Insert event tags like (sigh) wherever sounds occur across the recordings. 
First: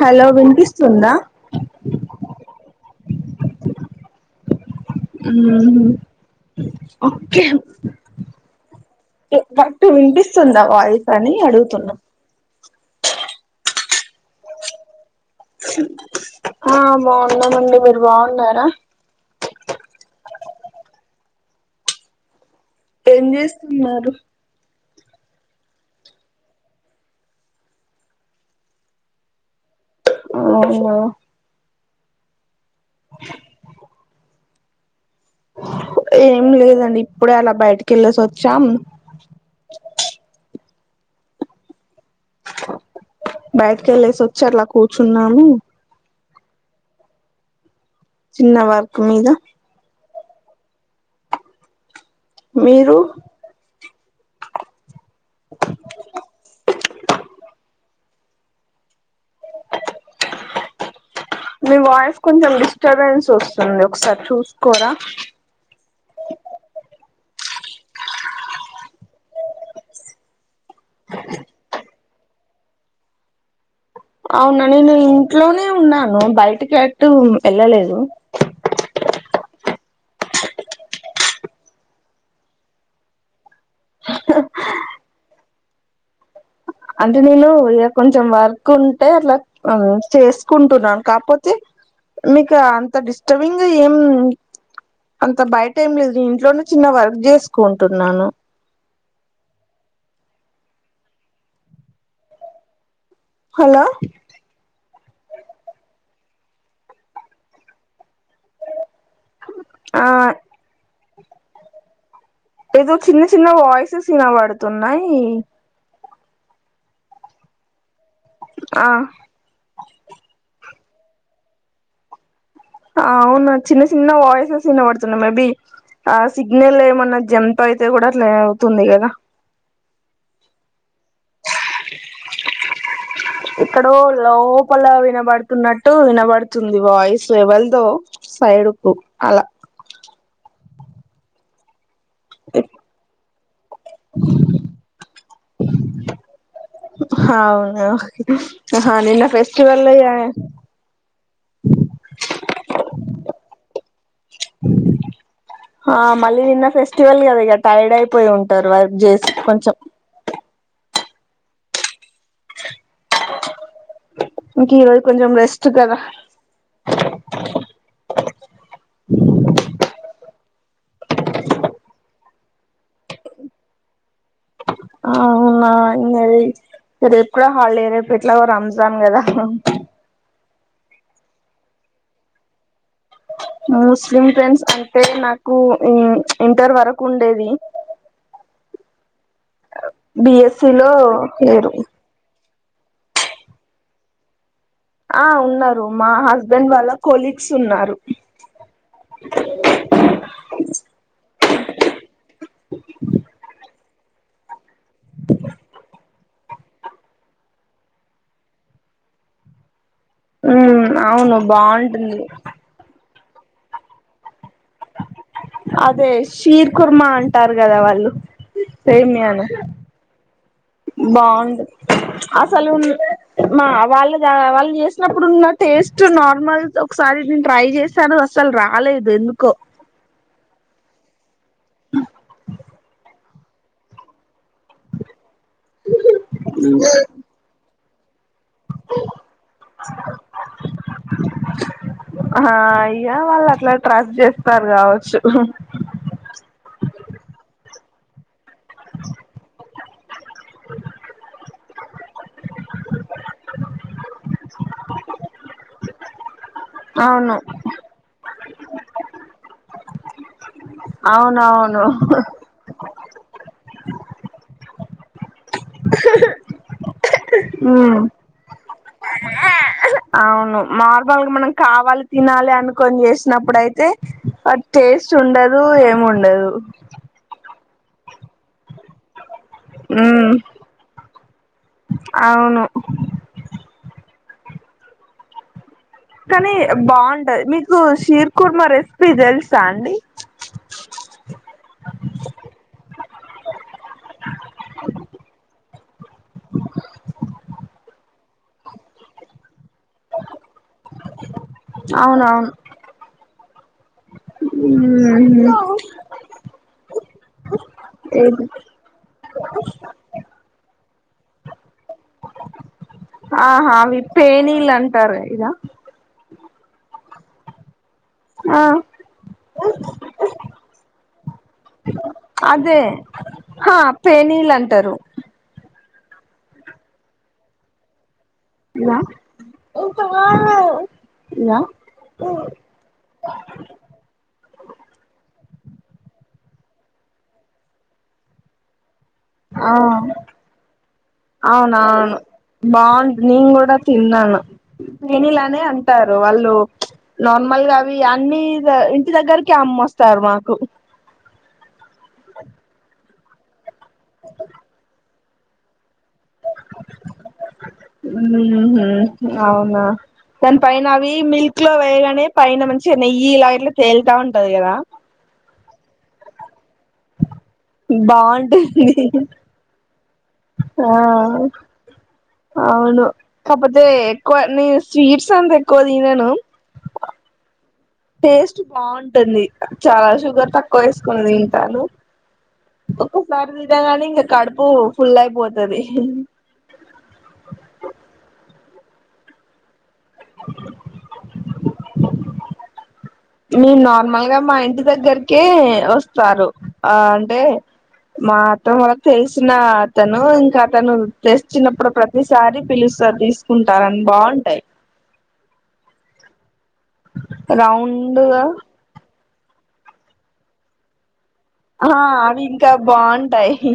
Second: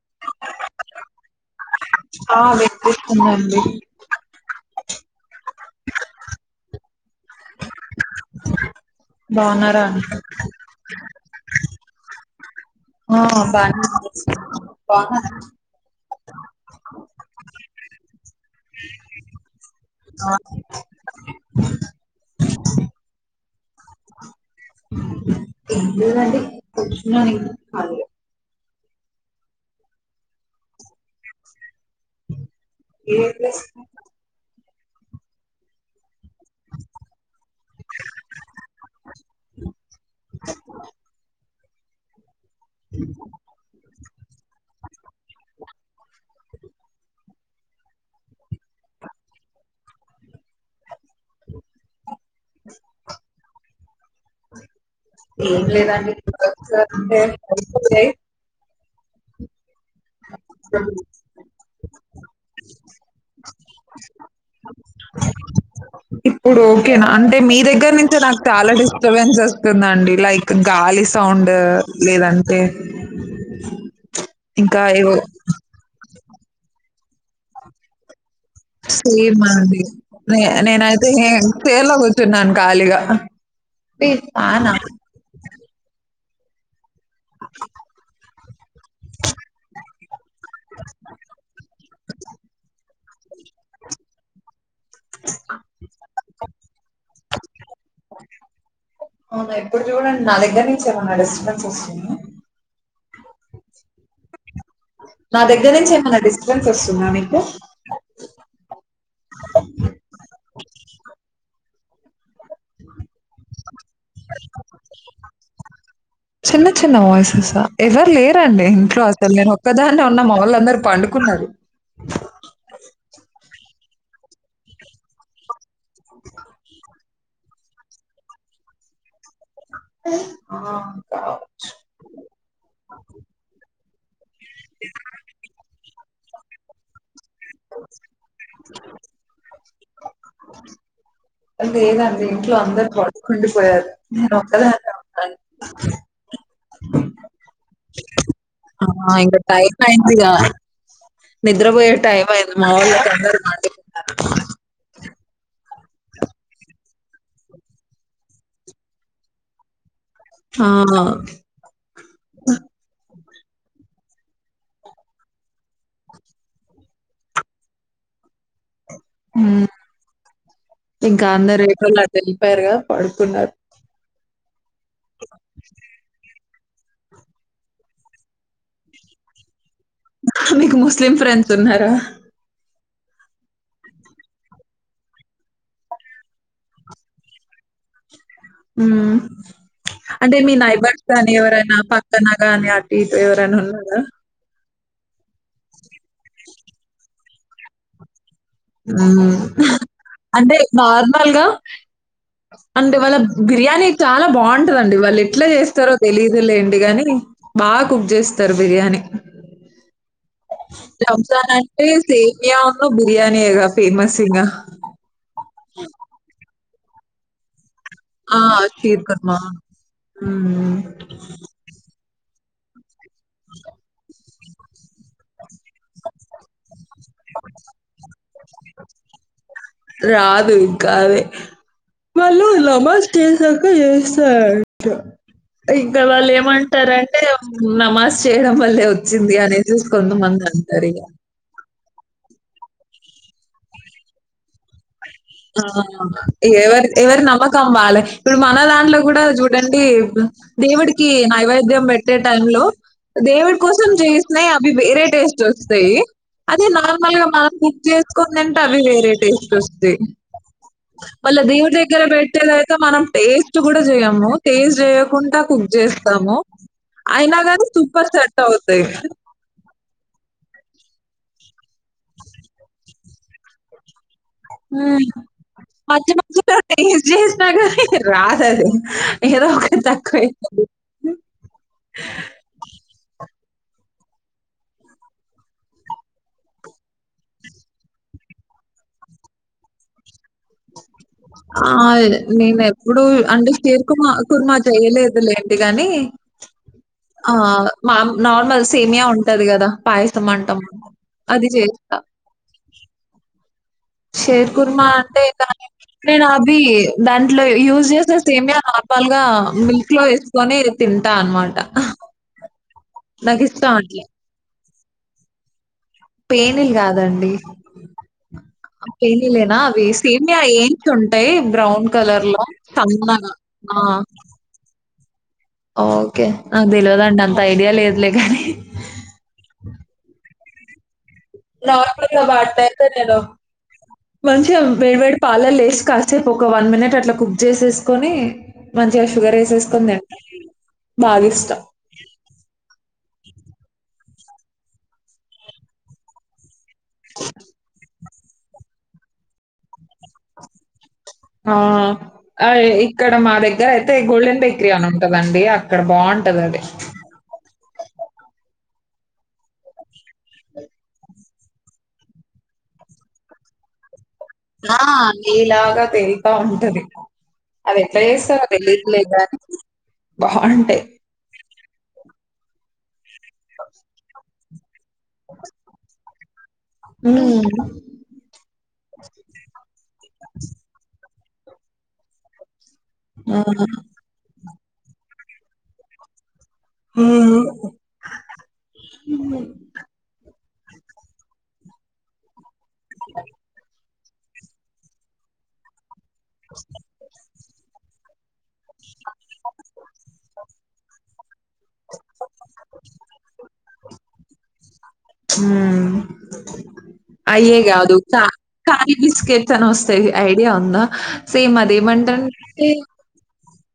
Hello వినిపిస్తుందా (inaudible) ఆ తెస్తుందండి హ్మ్ హు ఒక్కే బాగున్నారా వట్ అండి వినిపిస్తుందా వాయిస్ అని అడుగుతున్న ఆ బానే వినిపిస్తుం (unintelligible) ఆ బావున్నామండి మీరు బావున్నారా హ ఏం జేస్తున్నారు ఏం లేదు అండి కూర్చున్నా నేను కాళియే ఔనా ఏం (unintelligible) (inaudible) ఏం లేదండి ఇప్పుడే అల బయటకి ఏళ్లేసి ఓచ్చాం బయటికి ఏల్లేసి ఓచ్చి అట్ల కూర్చున్నాను. చిన్న వర్క్ మీద మీరు ఏం లేదాండి (inaudible) మ్మ్ మీ వాయిస్ కొంచం డిస్టర్బెన్స్ వస్తుంది. ఒకసారి చూసుకోరా ఇప్పుడోకేన్ అంటే మీ దగ్గర్నుంచే నాకు చాలా డిస్టర్బెన్స్ వస్తుందండి. లైక్ గాలి సౌండ్ లేదంటే అవునా ఇంకా నేను ఏవో ఇంట్లోనే ఉన్నాను బయటికి ఎట్టు ఎళ్ళలేదు. సేమాండి నే నేనైతే హే ఫెయిర్ లో కూర్చున్నాను ఖాళీగా. టీ ఫ్యానా అంటే నేను ఇగ కొంచెం వార్ కుంటే అట్లా కు అ చేసుకుంటున్నాన్ కాకపోతే మీకాన్ అంత డిస్టర్బింగ ఏం అంత బయట ఏం లేదు నేన్ ఇంట్లోనే చిన్న వర్క్ చే స్కుంటున్నాను. అవునా ఇప్పుడు చూడండి నా దగ్గర్ నుంచి ఎమ్మన డిస్టర్బెన్స్ వస్తుంద. హాలో నా దగ్గర్ నుంచి ఏమైనా డిస్టబెన్స్ వస్తుందా మీకు? ఆ ఏదో చిన్న చిన్న వాయిస్సెస్ ఇనవడ్తున్నాయి. చిన్న చిన్న వాయిసెస్సా ఎవర్లేరండి ఆ ఇంట్లో అసలు నేను ఒక్కదాన్నే ఉన్న మావోల్లందరూ పండుకున్నారు. అవున చిన్న చిన్న వయస్సెస్ వినవడ్తున్నాయి. మేబి ఆ సిగ్నల్ ఎమ్మన జంప్ అయితే గుడా అట్లే అవుతుంది కదా. ఆ కావచ్ ఎక్కడో లోపల వినబడుతున్నట్టు వినబడుతుంది వాయిస్. ఇవల్దో సైడుకు అలా లేదండి ఇంట్లో అందరూ పడుకుండి పోయారు. నెన్నొక్కదన్నా అన్ హవున ఆ ఇంగ టైమ్ అయిందిగా. నిద్ర పోయే టైమ్ అయింది మా వోలకి అర్ధం కాదు. ఆ మళ్ళీ నిన్న ఫెస్టివల్ గదా ఇగ టైర్డ్ అయిపోయింటారు వర్క్ చేసి కొంచం. ఆ ఇంక ఈరోజు కొంచెం రెస్ట్ కదా హ్మ్. ఇంకా అందరూ ఎటోలట్టు ఎల్లీపోయారుగా పడుకున్నారు. అవునా ఇంగది రేప్ కూడ హాలిడే రేపు ఎట్లాగో రంజాన్ కదా మీకు ముస్లిం ఫ్రెండ్స్ ఉన్నారా? ముస్లిం ఫ్రెండ్స్ అంటే నాకు ఊ ఇంటర్ వరకు ఉండేది. ఉమ్ అంటే మీ బిఎస్సి లో నైబర్స్ గాని, లేరు ఎవరైనా పక్కన గాని అటుఇటు ఎవరైనా ఉన్నారా? ఆ ఉన్నారు మా హస్బెండ్ వాళ్ళ కొలీగ్స్ ఉన్నారు. ఉమ్ అంటే నార్మల్గా అంటే వాళ్ళ బిర్యానీ చాలా బావుంటదండి. వాళ్ళు ఎట్లా జేస్తారో తెలిదులేండి గాని బాగ్ కుక్ చేస్తారు బిర్యానీ. ఉమ్ అవును రంజాన్ అంటే బాగుంటుంది సేమ్యాను బిర్యానీయేగా ఫేమస్ ఇంగ. అదే షీర్ కుర్మ అంటారు గదా వాళ్ళు ఆ! షీర్ కుర్మా. సేమ్యాని. హ్మ్. బావుంది అసలు మ్ మా వాళ్ళ గా వాళ్ళు చేసినప్పుడు ఉన్నట్టు. టేస్ట్ నార్మల్గా ఒకసారి నేను ట్రై చేశాను అసలు రాలేదు ఎందుకో. రాదు ఇంకాది వాళ్ళు నమాజ్ చేసాక చేస్తారూ అంట ఇంకా వాళ్ళు ఏమంటారంటే. నమాజ్ చేయడం వల్లే ఒచ్చింది అనేసేసి కొంతమంది అంటారు ఇగ. ఆహ్ ఈగా వాళ్ళు అట్లా ట్రస్ట్ చేస్తారు కావచ్చు. ఆహ్ ఎవర్ ఎవరు నమకమ్ వాళ్ళకి. ఇప్పుడు మన దాంట్లో కూడా చూడండి ఇపుడ్ దేవుడికి నైవేద్. ద్యం పెట్టే టైమ్ లో దేవుడి కోసం జేసినై అవి వేరే టేస్ట్ ఓస్తయి. అదే నార్మల్ గా అవును మనం కుక్ చేసుకునీ తింటే అవి వేరే టేస్ట్ ఓస్తయి. మళ్ళ దేవుడు అవునవును దగ్గర పెట్టేదైతే మనం టేస్ట్ కూడా చేయము టేస్ట్ చేయకుండ. కుక్ చేస్తాము అయినా కానీ ఉమ్ సూపర్ సెట్ అవుతాయి. అవును నార్మల్గా మనం కావాలి తినాలే అనుకోని చేసినప్పుడు అయితే. ఆహ్ హ్మ్. టేస్ట్ ఉండదు ఏం ఉండదు. రాద్ అది. ఏదొ ఒకటి ఉమ్ తక్కువైతాది. అవును కానీ బాగుంటది మీకు షీర్ కుర్మ రెసిపీ తెల్సా అండి. ఆహ్ నేను ఎప్పుడు అంటే షేర్ కుర్మ కుర్మా చేయలేదు లేండి గాని. ఆహ్ మా నార్మల్ సేమియా ఉంటది కదా పాయసం అంటాము. అది చేస్తా. అవునవును షేర్ కుర్మ అంటే దాని. నేను అవి దాంట్లో యూస్ చేసే సేమ్యా నార్మల్ గా మిల్క్ లో వేసుకొని. తింటా అన్నమాట ఆహ్. ఆహా ఆవి పేనిల్ అంటారు కదా. పేనిల్ కాదండి. ఆహ్. పెనిలేనా అవి సేమ్యా ఏంచి ఉంటాయి బ్రౌన్ కలర్ లో సన్నగా ఆహ్. ఆహ్ పేనిల్ అంట్. ఓకే నాకు తెల్వదండి అంత ఐడియా లేదులే గాని. ఇదా. ఇదా నార్మల్ గా వాడుతారు (unintelligible) మంచిగా వేడి వేడి పాలలేసి. ఎస్ కాసేప్ ఒక వన్ మినేట్ అట్లా కుక్ చేసేసుకొని. షుగర్ ఏసేసుకొని ఆహ్ తింటే బాగిష్టం. అవునా బాగున్. నేను కూడా తిన్నాను పెనిలానే అంటారు వాళ్ళు ప్ఛ్ నార్మల్ గావి. ఇగ అన్ని ఇగ ఇంటి దగ్గరికి అమ్మొస్తారు మాకు. ఆహ్ అ ఇక్కడ మా దగ్గర అయితే గోల్డెన్ బేకరీ అని అమ్ముతారు. దండి అక్కడ బాగుంటది అది. ఉహు అవునా. దాని పైన అవి మిల్క్ లో వేయగానే పైన మంచిగా నెయ్యి అవి ఇలాగట్లా తేలుతా ఉంన్. నా నేయిలాగా తెల్త ఉంటది. అవి ఎట్లా చేస్తారో తెలిట్లేదు కానీ. ఆహ్. అవును కాకపోతే ఎక్కువ నేను స్వీట్స్ అంతా ఎక్కువ తినను. ఉమ్. టేస్ట్ బాగుంటుంది చాలా షుగర్ తక్కువ ఏసుకొని తింటాను. ఆ! ఒక్కసారి తినగానే ఇంగ కడుపు ఫుల్ అయిపోతది నిన్ను మీం నార్మల్ గా మా ఇంటి దగ్గరకే ఓస్తారు ఆ అంటే మా అత్తమ్మ వాళ్ళకి తెలిసిన అతను ఇంకా అతను తెస్చిన్నప్పుడు ప్రతిసారి పిలుస్తాది తీసుకుంటార అని బాగుంటాయి. ఉమ్ అయ్యే గాదు త రౌండ్గా కాలి బిస్కెట్. తనోస్తేయ్ ఐడియా ఉందా సేమ్ అది ఆ ఏమంటర్ అవి ఇంకా అండి. బాగుంటాయి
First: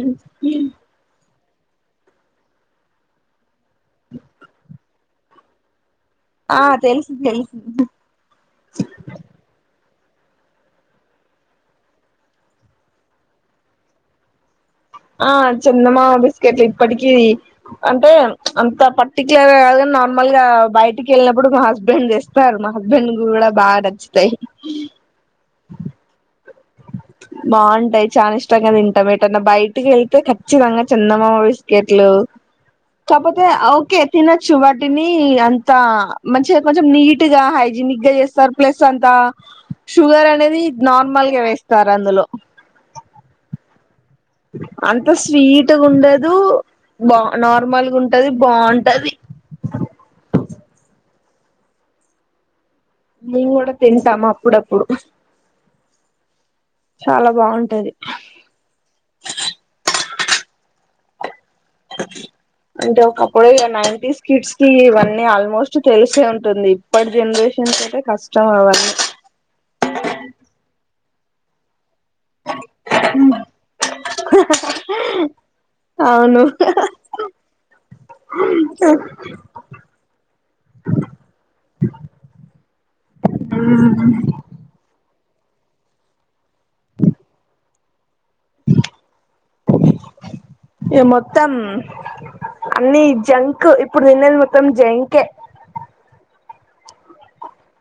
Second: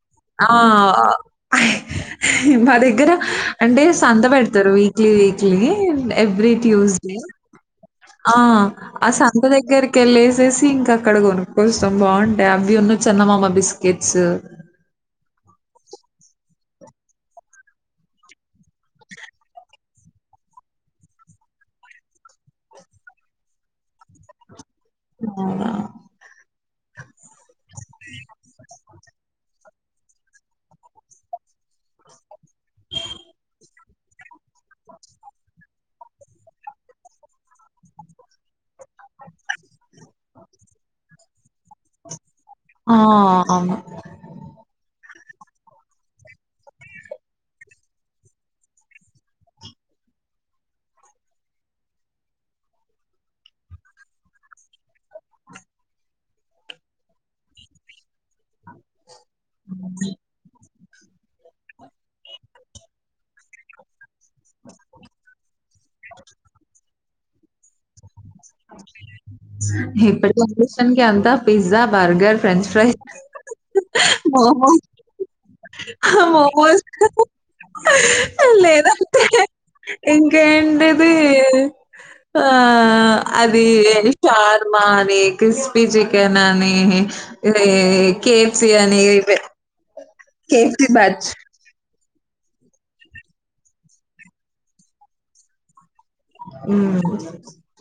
ఆహ్. ఆహ్ మా దగ్గర అంటే సంత పెడతారు వీక్లీ వీక్లీ. ఎవ్రీ ఆ తెలుసు ట్యూస్డే తెలుసు ఆ ఆ సంత దగ్గరకి క్కెళ్ళేసేసి ఇంకా అక్కడ గొనుక్కస్తాం బాగుంటాయి అవి ఉన్ను చందమామ బిస్కెట్స్ ఆ చందమామ బిస్కెట్లు ఇప్పటికి అంటే అంత పర్టిక్యులర్ కాదుకన్ నా నార్మల్ గా బయటికి వెళ్ళినప్పుడుకు మా హస్బెండ్ తేస్తారు మా హస్బెండ్ కూడా బాగా నచ్చుతాయి అవునా బాగుంటాయి చానా ఇష్టాంగా తిన్ టం ఎటన్న బయటకి వెళ్తే ఖచ్చితంగా చందమామ బిస్కెట్లు కాపోతే ఓకే తినొచ్చు వాటిని అంతా మంచిగా కొంచెం నీట్ గా హై జిన్నాగ్గా చేస్తారు ప్లస్ అంత షుగర్ అనేది నార్మల్గా వేస్తారు అందులో ఆ అవ్ను అంత స్వీట్గా ఉండదు బా నార్మల్గా ఉంటది బాఉంటది మేము కూడా తింటం అప్పుడప్పుడు చాలా బాగుంటది అంటే ఒకప్పుడే ఇగ నైంటీస్ కిట్స్ కి ఇవన్నీ ఆల్మో స్ట్ తెలెసే ఉంటుంది ఇప్పడీ జనరేషన్స్ అయితే కష్ ఇప్పటి జెనరేషన్ అంత pizza burger French fries momo హా అవును మొమోస్ లేనంతే ఇంకేంటిది ఆ అది ది శార్మ అని క్రిస్పీ చికెన్ అని లే కే ఫ్ సి అని ఇగ ఇవ్వే కే ఫ్ సి బ్యాచ్ అన్నీ జంక్ ఇప్పుడు తిన్నది మొత్తం జంకే ఉమ్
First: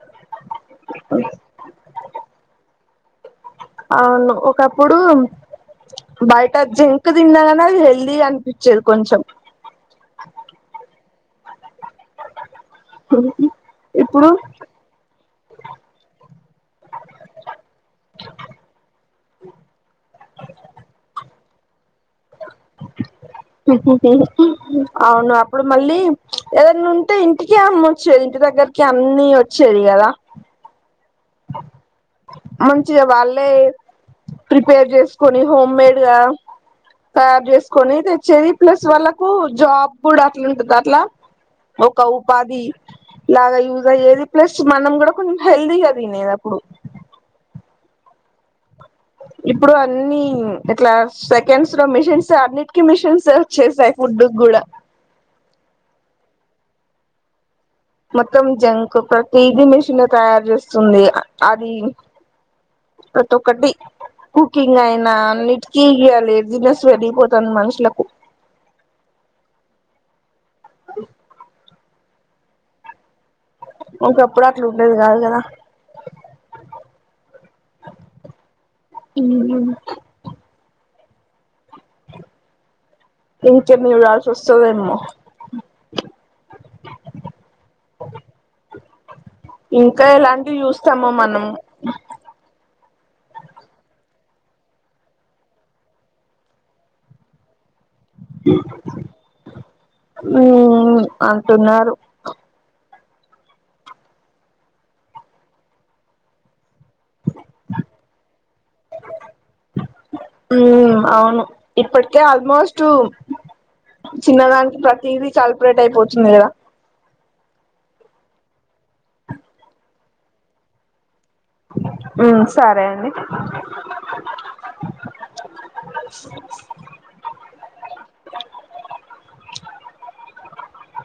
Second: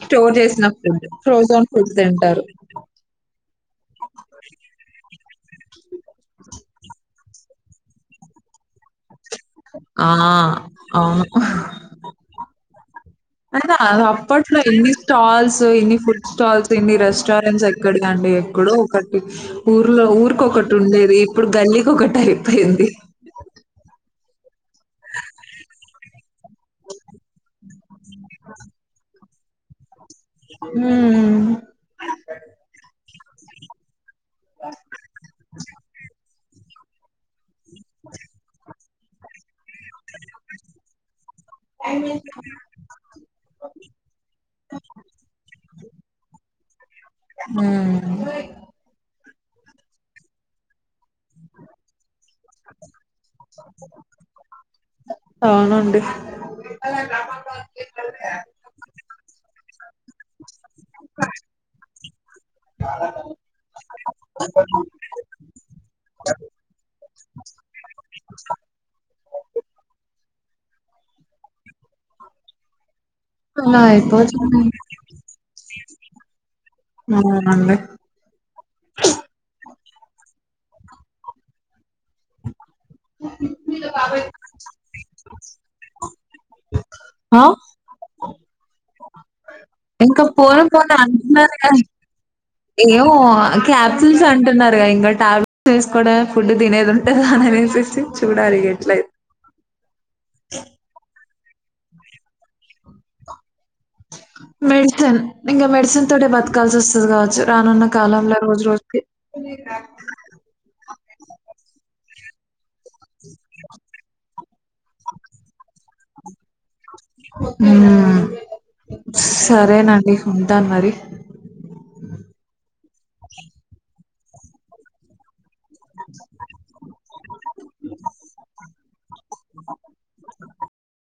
స్టోర్ చేసిన ఫుడ్ ఫ్రోజన్ ఫుడ్ తింటారు అవును ఒకప్పుడు బయట జంక్ తిన్నాగానె అ ది హెల్దీగా అనిపిచ్చేది కొంచెం ఆ అవును ఉహ్ అయినాదా ఇప్పుడు అప్పట్లో ఎన్ని స్టాల్స్ ఇన్ని ఫుడ్ స్టాల్స్ ఇన్ని రెస్టారెంట్స్ ఎక్కడివండి ఎక్కడో ఒకటి ఊర్లో ఊరికొకటి ఉండేది ఇప్పుడు గల్లీకోకటి అయిపోయింది అవును అప్పుడు మళ్ళీ ఏదైనా ఉంటే ఇంటికి అమ్మొచ్చేది ఇంటి దగ్గరికి అన్ని వచ్చేది కదా ఉమ్ మంచిగా వాళ్ళే ప్రిపేర్ చేసుకొని హోమ్మేడ్ గా తయారు చేసుకొని తెచ్చేది ప్లెస్ వాళ్ళకు జాబ్ పుడా అట్లావుంటుంద అట్ల ఒక ఉపాధి లాగా యూజ్ అయ్యేది ప్లస్ మనం కూడా కొం హెల్దీగ నిదప్పుడు ఉమ్ ఇప్పుడు అన్ని క్లాస్ సెకండ్స్ లో మిషన్స్ అన్నిటికీ మిషన్స్ వచ్చేసాయి ఫుడ్డు కూడా అవునండి. మొత్తం జంక్ ప్రతిది మెషినే తయారు చేస్తుంది అది ప్రతోక్కటి కుకింగ్ అయినా అన్నిటికీ ఇగ లేజినెస్ పెరిగిపోతాంది మనుషులకు అలా ఒకప్పుడు అయిపోచది అట్లా ఉండేది కాదు కదా అవునండి ఉహ ఇంకేం చూడాల్సి వస్తుందేమో ఆ ఇంకా ఎలాంటివి పోన్ పోన్ అని చూస్తామో మనం అంటున్నరు కాని ఏమో క్యాప్సిల్స్ అంటున్నారుగా ఇంగా టాబ్లెట్స్ వేసుకోవడమే ఫుడ్ తినేది ఉంట అనిది వచ్చేసి చూడాలిగా ఎట్లా అయి తిన్నారు మెడిసన్ ఇంగ మెడిసన్ తో బత్కాల్సొస్ కావచ్చు రానున్న కాలం లా రోజు రోజుకి అవును ఇప్పు అయితే ఆల్మోస్ట్ చిన్నదానికి ప్రతిది సెలెబ్రేట్ అయిపోతుంది కదా ఉమ్ సరేనండి ఉంటాను మరి ఉమ్ సరే అండి